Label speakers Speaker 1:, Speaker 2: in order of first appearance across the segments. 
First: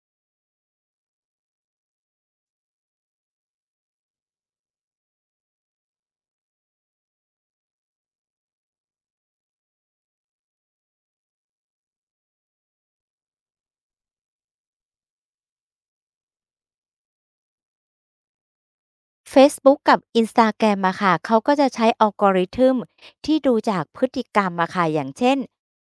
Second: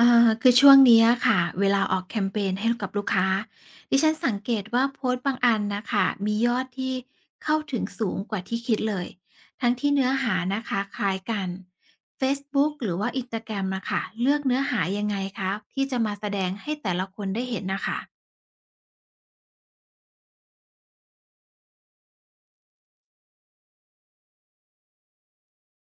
Speaker 1: อ่อคือช่วงเนี้ยค่ะเวลาออกแคมเปนให้กับลูกค้าดิฉันสังเกตว่าโพสต์บางอันนะคะมียอดที่เข้าถึงสูงกว่าที่คิดเลยทั้งที่เนื้อหานะคะคล้ายกันเฟซบุ๊กหรือว่า Instagram นสตาแกรมนะคะเลือกเนื้อหายังไงคะที่จะมาแสดงให้แต่ละคนได้เห็นนะคะ
Speaker 2: เฟซบุ๊กกับ Instagram อะค่ะเขาก็จะใช้ a l g o r i t ึ m ที่ดูจากพฤติกรรมอะค่ะอย่างเช่น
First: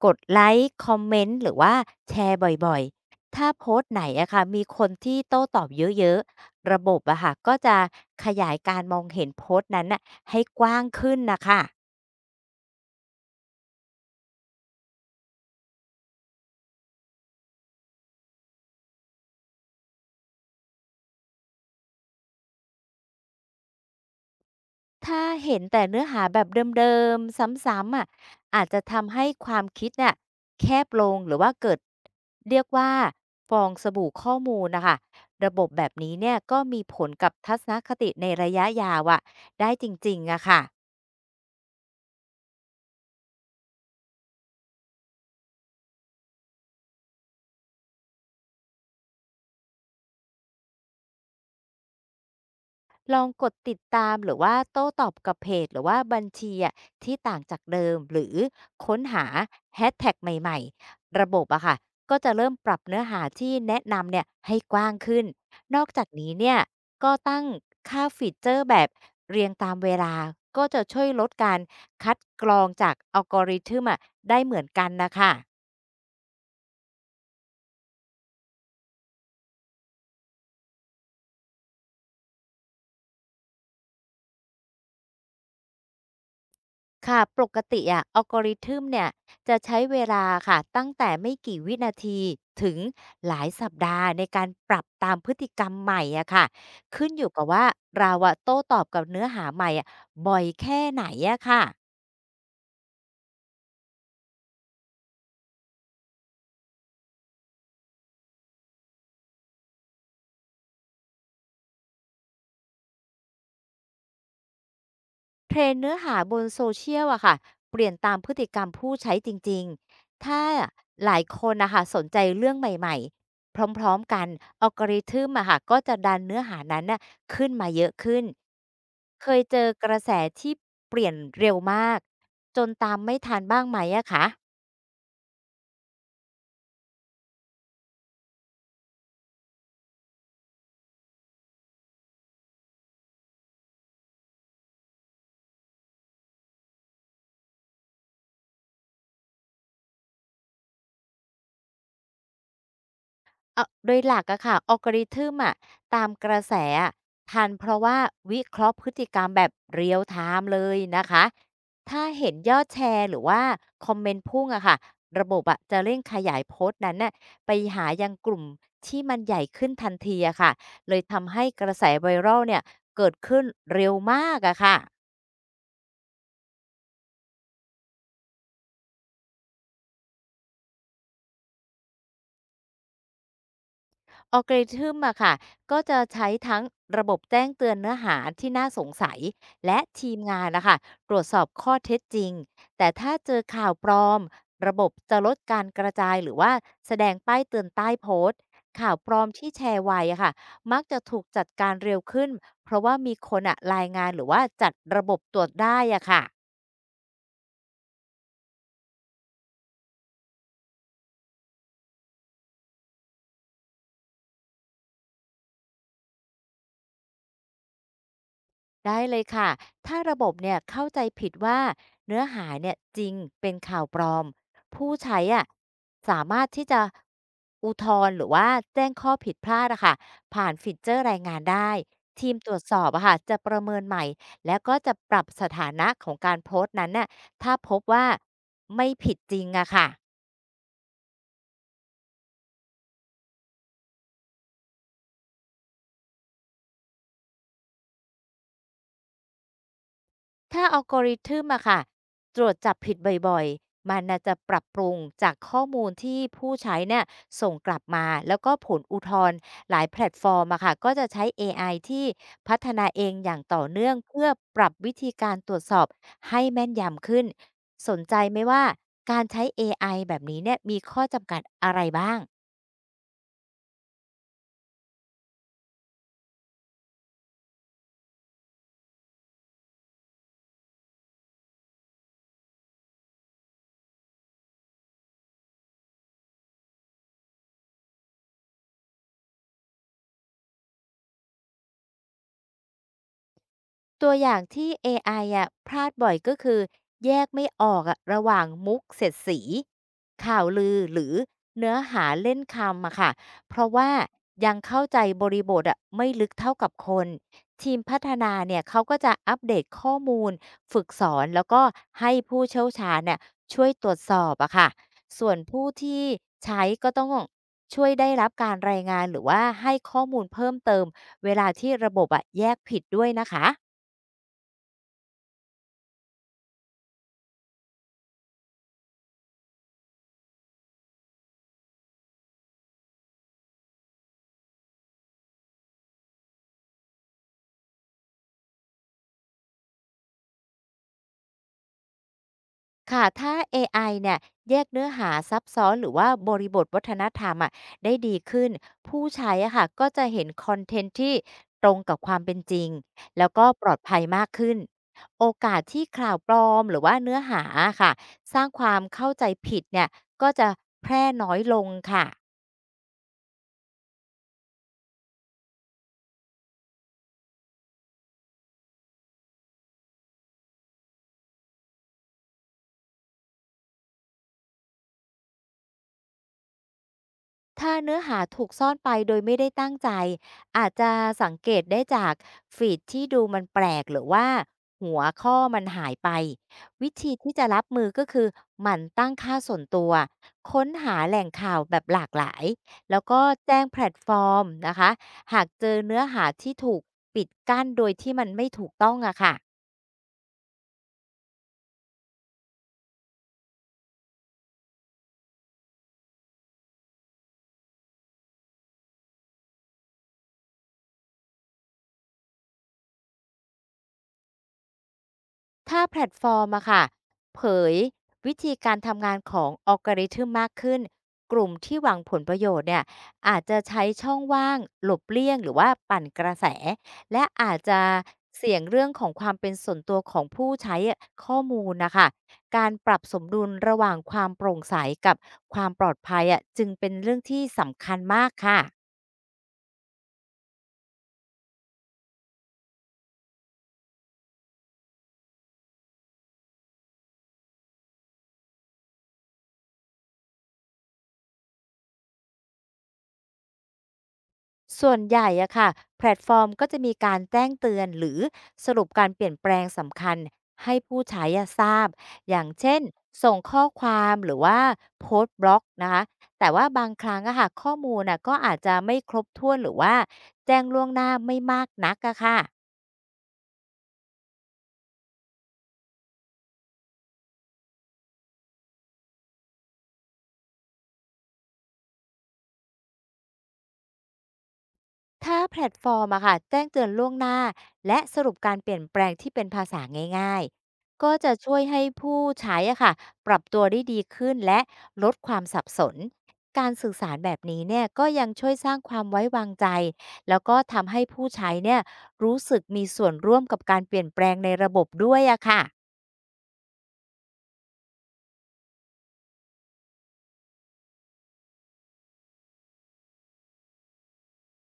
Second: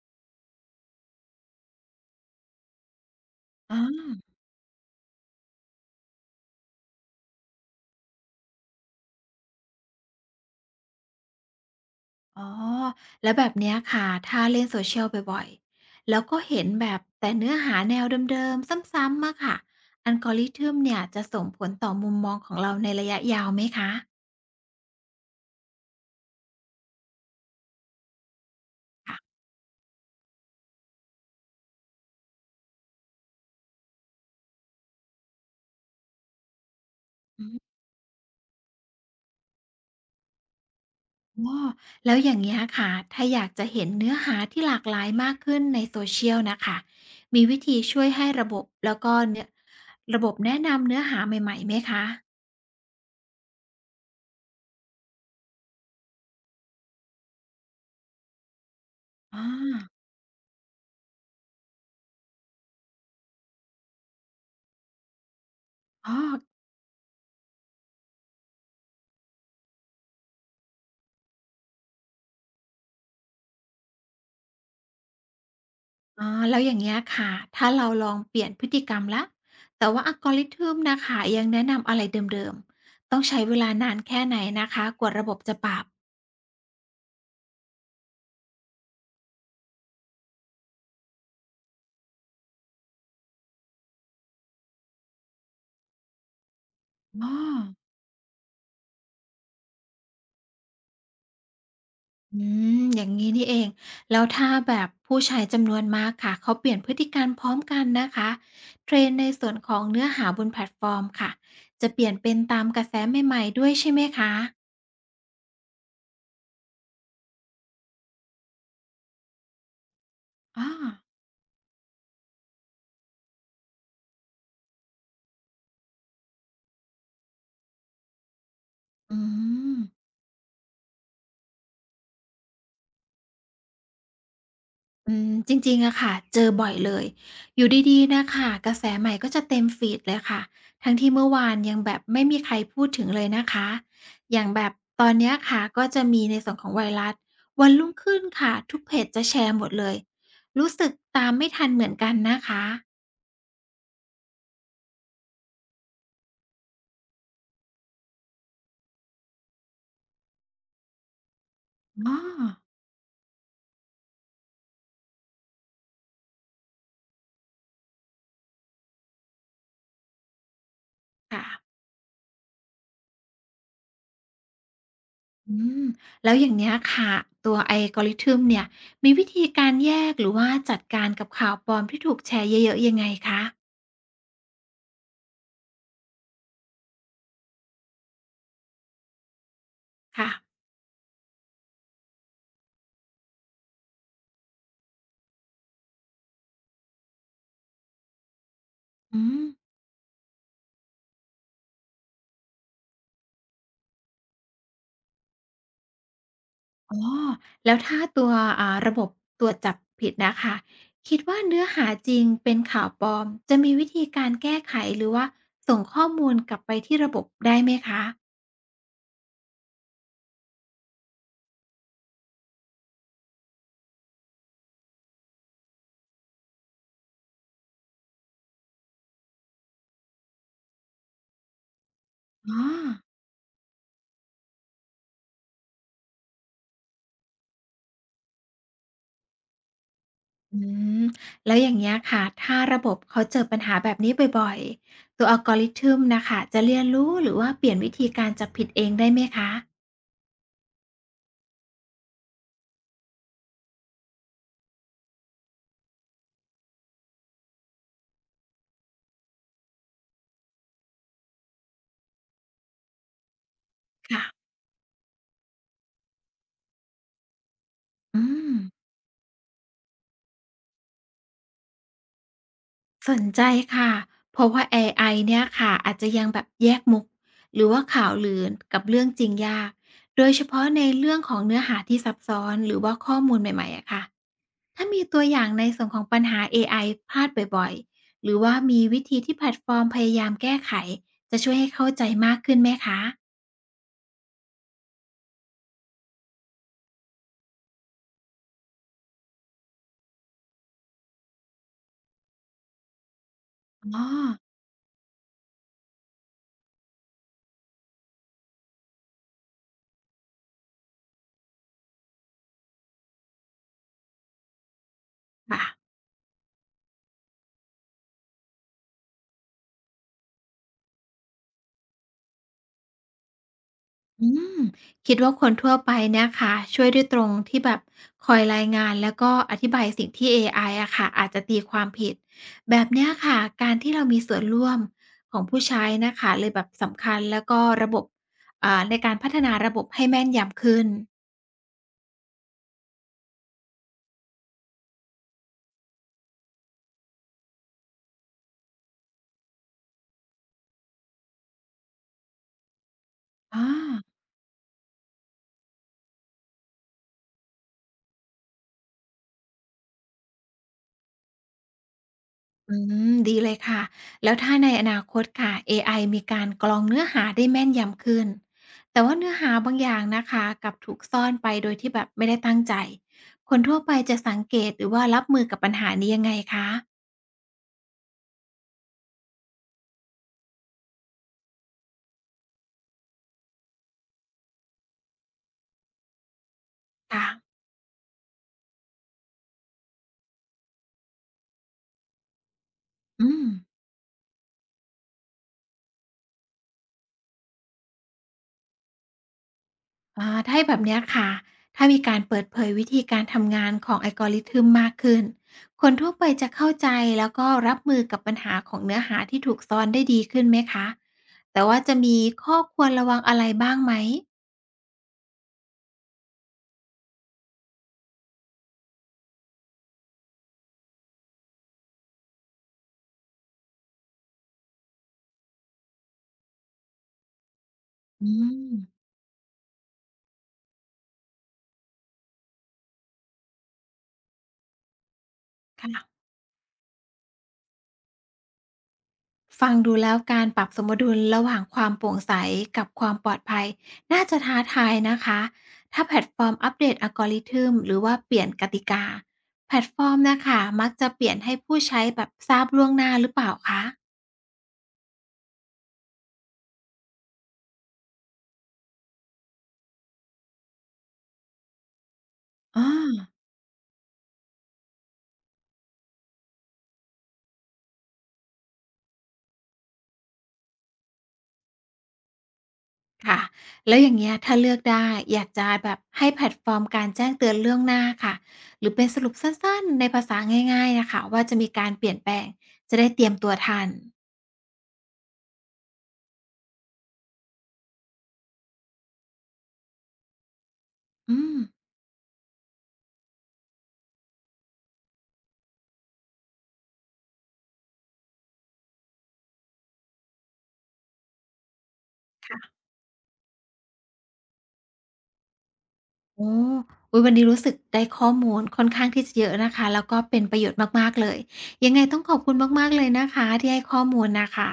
Speaker 2: กดไลค์คอมเมนต์หรือว่าแชร์บ่อยๆถ้าโพสต์ไหนอะค่ะมีคนที่โต้ตอบเยอะๆ ระบบอะค่ะก็จะขยายการมองเห็นโพสต์นั้นน่ะให้กว้างขึ้นนะคะ
Speaker 1: อ๋อแล้วแบบเนี้ยค่ะถ้าเล่น s o ชียลบ่อยๆแล้วก็เห็นแบบแต่เนื้อหาแนวเดิมๆซ้ำๆอะค่ะ Algorithm เนี่ยจะส่งผลต่อมุมมองของเราในระยะยาวไหมคะ
Speaker 2: ถ้าเห็นแต่เนื้อหาแบบเดิมๆซ้ำๆอะอาจจะทำให้
Speaker 1: ค่ะ
Speaker 2: ความคิดเนี่ยแคบลงหรือว่าเกิดเรียกว่าฟองสบู่ข้อมูลนะคะระบบแบบนี้เนี่ยก็มีผลกับ
Speaker 1: อื
Speaker 2: ทัศน
Speaker 1: ม
Speaker 2: คติในระยะยาวอะได้จริงๆอะค่ะ
Speaker 1: อ๋อแล้วอย่างเงี้ยค่ะถ้าอยากจะเห็นเนื้อหาที่หลากหลายมากขึ้นในโซเช i a ลนะคะมีวิธีช่วยให้ระบบแล้วก็เนยระบบแนะนำเนื้อหาใหม่ๆไหมคะ
Speaker 2: ลองกดติดตามหรือว่าโต้ตอบกับเพจหรือว่าบัญชีอะที่ต่างจากเดิมหรือค้นหา
Speaker 1: อา
Speaker 2: แฮชแท็กใหม่ๆระบบอะค่ะก็จะเริ่มปรับเนื้อหาที่แนะนำเนี่ยให้กว้างขึ้นนอกจาก
Speaker 1: อ๋อ
Speaker 2: นี้เนี่ยก็ตั้งค่าฟีเจอร์แบบเรียงตามเวลาก็จะช่วยลดการคัดกรองจากอัลกอริทึมอะได้เหมือนกันนะคะ
Speaker 1: อ๋อ แล้วอย่างเงี้ยค่ะ ถ้าเราลองเปลี่ยนพฤติกรรมแล้วแต่ว่าอัลกอริ t ึมนะคะยังแนะนำอะไรเดิมๆต้องใช้เวลานานแค่ไหนนะคะกว่าระบบจะปรับ
Speaker 2: ค่ะปกติอะ algorithm เนี่ยจะใช้เวลาค่ะตั้งแต่ไม่กี่วินาทีถึงหลายสัปดาห์ในการปรับตามพฤติกรรมใหม่อะค่ะขึ้นอ
Speaker 1: อ้
Speaker 2: ยู่
Speaker 1: อ
Speaker 2: กับว่าเราอะโต้ตอบกับเนื้อหาใหม่อะบ่อยแค่ไหนอะค่ะ
Speaker 1: อืมอย่างงี้นี่เอง แล้วถ้าแบบผู้ใช้จำนวนมากค่ะเขาเปลี่ยนพฤติกรรมพร้อมกันนะคะเทรนในส่วนของเนื้อหาบนแพลตฟอร์มค่ะจะเปลี่ยนเป็นตามกระแสใหม่ๆด้วยใช่ไหมคะ
Speaker 2: เทรนเนื้อหาบนโซเชียลอะค่ะเปลี่ยนตามพฤติกรรมผู้ใช้จริงๆ ถ้า
Speaker 1: ออ
Speaker 2: หลายคนนะคะสนใจเรื่องใหม่ๆพร้อมๆกัน algorithm อะค่ะก็จะดันเนื้อหานั้นน่ะขึ้นมาเยอะขึ้น
Speaker 1: อื
Speaker 2: เคยเจอ
Speaker 1: ม
Speaker 2: กระแสที่เปลี่ยนเร็วมากจนตามไม่ทันบ้างไหมอะคะ
Speaker 1: อืมจริงๆอะค่ะเจอบ่อยเลยอยู่ดีๆน่ะค่ะกระแสใหม่ก็จะเต็มฟีดเลยค่ะทั้งที่เมื่อวานยังแบบไม่มีใครพูดถึงเลยนะคะอย่างแบบตอนเนี้ยค่ะก็จะมีในส่วนของไวรัสวันรุ่งขึ้นค่ะทุกเพจจะแชร์หมดเลยรู้สึกตามไม่ทันเหมือนกันนะคะ
Speaker 2: โดยหลักอะค่ะ algorithm อะตามกระแสอะทันเพราะว่าวิเคราะห์พฤติกรรมแบบ real time เลยนะคะถ้า
Speaker 1: อ้อ
Speaker 2: เห็นยอดแชร์หรือว่าคอมเมนต์พุ่งอะค่ะระบบอะจะเร่งขยายโพสต์นั้นน่ะไปหายังกลุ่มที่มันใหญ่ขึ้นทันทีอะค่ะเลยทำให้
Speaker 1: ค่ะ
Speaker 2: กระแส viral เนี่ยเกิดขึ้นเร็วมากอะค่ะ
Speaker 1: อืมแล้วอย่างเนี้ยค่ะตัว algorithm เนี่ยมีวิธีการแยกหรือว่าจัดการกับข่าวปลอมที่ถูกแชร์เยอะๆยังไงคะ
Speaker 2: algorithm อะค่ะก็จะใช้ทั้งระบบแจ้งเตือนเนื้อหาที่น่าสงสัยและทีม
Speaker 1: ค่ะ
Speaker 2: งานนะคะตรวจสอบข้อเท็จจริงแต่ถ้าเจอข่าวปลอมระบบจะลดการกระจายหรือว่าแสดงป้ายเตือนใต้โพสต์ข่าวปลอ
Speaker 1: อื
Speaker 2: ม
Speaker 1: ม
Speaker 2: ที่แชร์ไวอะค่ะมักจะถูกจัดการเร็วขึ้นเพราะว่ามีคนอะรายงานหรือว่าจัดระบบตรวจได้อะค่ะ
Speaker 1: อ๋อแล้วถ้าตัวระบบตรวจจับผิดนะคะคิดว่าเนื้อหาจริงเป็นข่าวปลอม จะมีวิธีการแก้ไขหรือว่าส่งข้อมูลกลับไปที่ระบบได้ไหมคะ
Speaker 2: ได้เลยค่ะ ถ้าระบบเนี่ยเข้าใจผิดว่าเนื้อหาเนี่ยจริงเป็นข่าวปลอมผู้ใช้อ่ะสามารถที่จะอุทธรณ์หรือว่าแจ้งข้อผิดพลาดอะค่ะผ่านฟีเจอร์รายงานได้ทีมตร
Speaker 1: อ๋
Speaker 2: ว
Speaker 1: อ
Speaker 2: จสอบอะค่ะจะประเมินใหม่แล้วก็จะปรับสถานะของการโพสต์นั้นน่ะถ้าพบว่าไม่ผิดจริงอะค่ะ
Speaker 1: อืมแล้วอย่างเงี้ยค่ะถ้าระบบเขาเจอปัญหาแบบนี้บ่อยๆ ตัว algorithm น่ะค่ะจะเรียนรู้หรือว่าเปลี่ยนวิธีการจับผิดเองได้ไหมคะ
Speaker 2: ถ้า algorithm อะค่ะตรวจจับผิดบ่อยๆ มันน่ะจะปรับปรุงจากข้อมูลที่ผู้ใช้เนี่ยส่งกลับมาแล้วก็ผลอุทธรณ์หลายแพลตฟอร์มอะค่ะก็จะใช้เอไอที่พัฒนาเองอย่างต่อเนื่อง
Speaker 1: ค่ะ
Speaker 2: เพื่อปรับวิธีการตรวจสอบให้แม่นยำขึ้นสนใจ
Speaker 1: อื
Speaker 2: ไหม
Speaker 1: ม
Speaker 2: ว่าการใช้เอไอแบบนี้เนี่ยมีข้อจำกัดอะไรบ้าง
Speaker 1: สนใจค่ะ เพราะว่าเอไอเนี่ยค่ะอาจจะยังแบบแยกมุกหรือว่าข่าวลือกับเรื่องจริงยาก โดยเฉพาะในเรื่องของเนื้อหาที่ซับซ้อนหรือว่าข้อมูลใหม่ๆ อะค่ะ ถ้ามีตัวอย่างในส่วนของปัญหา AI พลาดบ่อยๆ หรือว่ามีวิธีที่แพลตฟอร์มพยายามแก้ไข จะช่วยให้เข้าใจมากขึ้นไหมคะ
Speaker 2: ตัวอย่างที่เอไออะพลาดบ่อยก็คือแยกไม่ออกอะระหว่างมุกเสียดสีข่าวลือหรือเนื้อหาเล่นคำอะค่ะเพราะว่า
Speaker 1: อ๋อ
Speaker 2: ยังเข้าใจบริบทอะไม่ลึกเท่ากับคนทีมพัฒนาเนี่ยเขาก็จะอัปเดตข้อมูลฝึกสอนแล้วก็ให้ผู้เชี่ยวชาญเนี่ยช่วยตรวจสอบอะค่ะส่วนผู้
Speaker 1: ค่ะ
Speaker 2: ที่ใช้ก็ต้องช่วยได้รับการรายงานหรือว่าให้ข้อมูลเพิ่มเติมเวลาที่ระบบอะแยกผิดด้วยนะคะ
Speaker 1: อืมคิดว่าคนทั่วไปเนี่ยค่ะช่วยด้วยตรงที่แบบคอยรายงานแล้วก็อธิบายสิ่งที่เอไออะค่ะอาจจะตีความผิดแบบเนี้ยค่ะการที่เรามีส่วนร่วมของผู้ใช้นะคะเลยแบบสำคัญแล้วก็ระบบในการพัฒนาระบบให้แม่นยำขึ้น
Speaker 2: ค่ะถ้าเอไอเนี่ยแยกเนื้อหาซับซ้อนหรือว่าบริบทวัฒนธรรมอะได้ดีขึ้น ผู้ใช้อะค่ะก็จะเห็นคอนเทนต์ที่ตรงกับความเป็นจริง แล้วก็ป
Speaker 1: อา
Speaker 2: ลอดภัยมากขึ้น โอกาสที่ข่าวปลอมหรือว่าเนื้อหาอะค่ะ สร้างความเข้าใจผิดเนี่ยก็จะแพร่น้อยลงค่ะ
Speaker 1: อืมดีเลยค่ะ แล้วถ้าในอนาคตค่ะเอไอมีการกรองเนื้อหาได้แม่นยำขึ้น แต่ว่าเนื้อหาบางอย่างนะคะกลับถูกซ่อนไปโดยที่แบบไม่ได้ตั้งใจคนทั่วไปจะสังเกตหรือว่ารับมือกับปัญหานี้ยังไงคะ
Speaker 2: ถ้าเนื้อหาถูกซ่อนไปโดยไม่ได้ตั้งใจอาจจะสังเกตได้จากฟีดที่ดูมันแปลกหรือว่าหัวข้อมันหายไปวิธี
Speaker 1: ค่ะ
Speaker 2: ที่จะรับมือก็คือหมั่นตั้งค่าส่วนตัวค้นหาแหล่งข่าวแบบหลากหลายแล้วก็
Speaker 1: อืม
Speaker 2: แจ้งแพลตฟอร์มนะคะหากเจอเนื้อหาที่ถูกปิดกั้นโดยที่มันไม่ถูกต้องอะค่ะ
Speaker 1: อาถ้าให้แบบเนี้ยค่ะ ถ้ามีการเปิดเผยวิธีการทำงานของ algorithm มากขึ้นคนทั่วไปจะเข้าใจแล้วก็รับมือกับปัญหาของเนื้อหาที่ถูกซ่อนได้ดีขึ้นไหมคะแต่ว่าจะมีข้อควรระวังอะไรบ้างไหม
Speaker 2: ถ้าแพลตฟอร์มอะค่ะเผยวิธีการทำงานของอัลกอริทึมมากขึ้น กลุ่มที่หวังผลประโยชน์เนี่ยอาจจะใช้ช่องว่างหลบเลี่ยงหรือว่าปั่นกระแส และอาจจะ
Speaker 1: อืม
Speaker 2: เสี่ยงเรื่องของความเป็นส่วนตัวของผู้ใช้ข้อมูลนะคะการปรับสมดุลระหว่างความโปร่งใสกับความปลอดภั
Speaker 1: ค่ะ
Speaker 2: ยอะจึงเป็นเรื่องที่สำคัญมากค่ะ
Speaker 1: ฟังดูแล้วการปรับสมดุลระหว่างความโปร่งใสกับความปลอดภัยน่าจะท้าทายนะคะถ้าแพลตฟอร์มอัปเดตอัลกอริทึมหรือว่าเปลี่ยนกติกาแพลตฟอร์มนะคะมักจะเปลี่ยนให้ผู้ใช้แบบทราบล่วงหน้าหรือเปล่าคะ
Speaker 2: ส่วนใหญ่อะค่ะแพลตฟอร์มก็จะมีการแจ้งเตือนหรือสรุปการเปลี่ยนแปลงสำคัญให้ผู้ใช้อะทราบอย่างเช่น
Speaker 1: อ๋อ
Speaker 2: ส่งข้อความหรือว่าโพสต์บล็อกนะคะแต่ว่าบางครั้งอะค่ะข้อมูลน่ะก็อาจจะไม่ครบถ้วนหรือว่าแจ้งล่วงหน้าไม่มากนักอะค่ะ
Speaker 1: ค่ะแล้วอย่างเงี้ยถ้าเลือกได้อยากจะแบบให้แพลตฟอร์มการแจ้งเตือนล่วงหน้าค่ะหรือเป็นสรุปสั้นๆในภาษาง่ายๆนะคะว่าจะมีการเปลี่ยนแปลงจะได้เตรียมตัวทัน
Speaker 2: ถ้าแพลตฟอร์มอะค่ะแจ้งเตือนล่วงหน้าและสรุปการเปลี่ยนแปลงที่เป็นภาษาง่ายๆก็จะ
Speaker 1: อื
Speaker 2: ช่
Speaker 1: ม
Speaker 2: วยให้ผู้ใช้อะค่ะปรับตัวได้ดีขึ้นและลดความสับสนการสื่อสารแบบนี้เนี่ยก็ยังช่วยสร้างความไว้วางใจแล้วก็ทำให้ผู้ใช้เนี่ยรู้สึกมีส่วนร่วมกับการเปลี่ยนแปลงในระบบด้วยอะค่ะ
Speaker 1: อออุ๊ยวันนี้รู้สึกได้ข้อมูลค่อนข้างที่จะเยอะนะคะแล้วก็เป็นประโยชน์มากๆเลยยังไงต้องขอบคุณมากๆเลยนะคะที่ให้ข้อมูลน่ะค่ะ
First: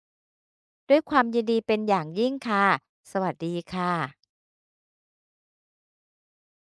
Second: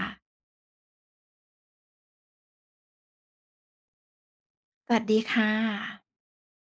Speaker 2: ด้วยความยินดีเป็นอย่างยิ่งค่ะสวัสดีค่ะ
Speaker 1: สวัสดีค่ะ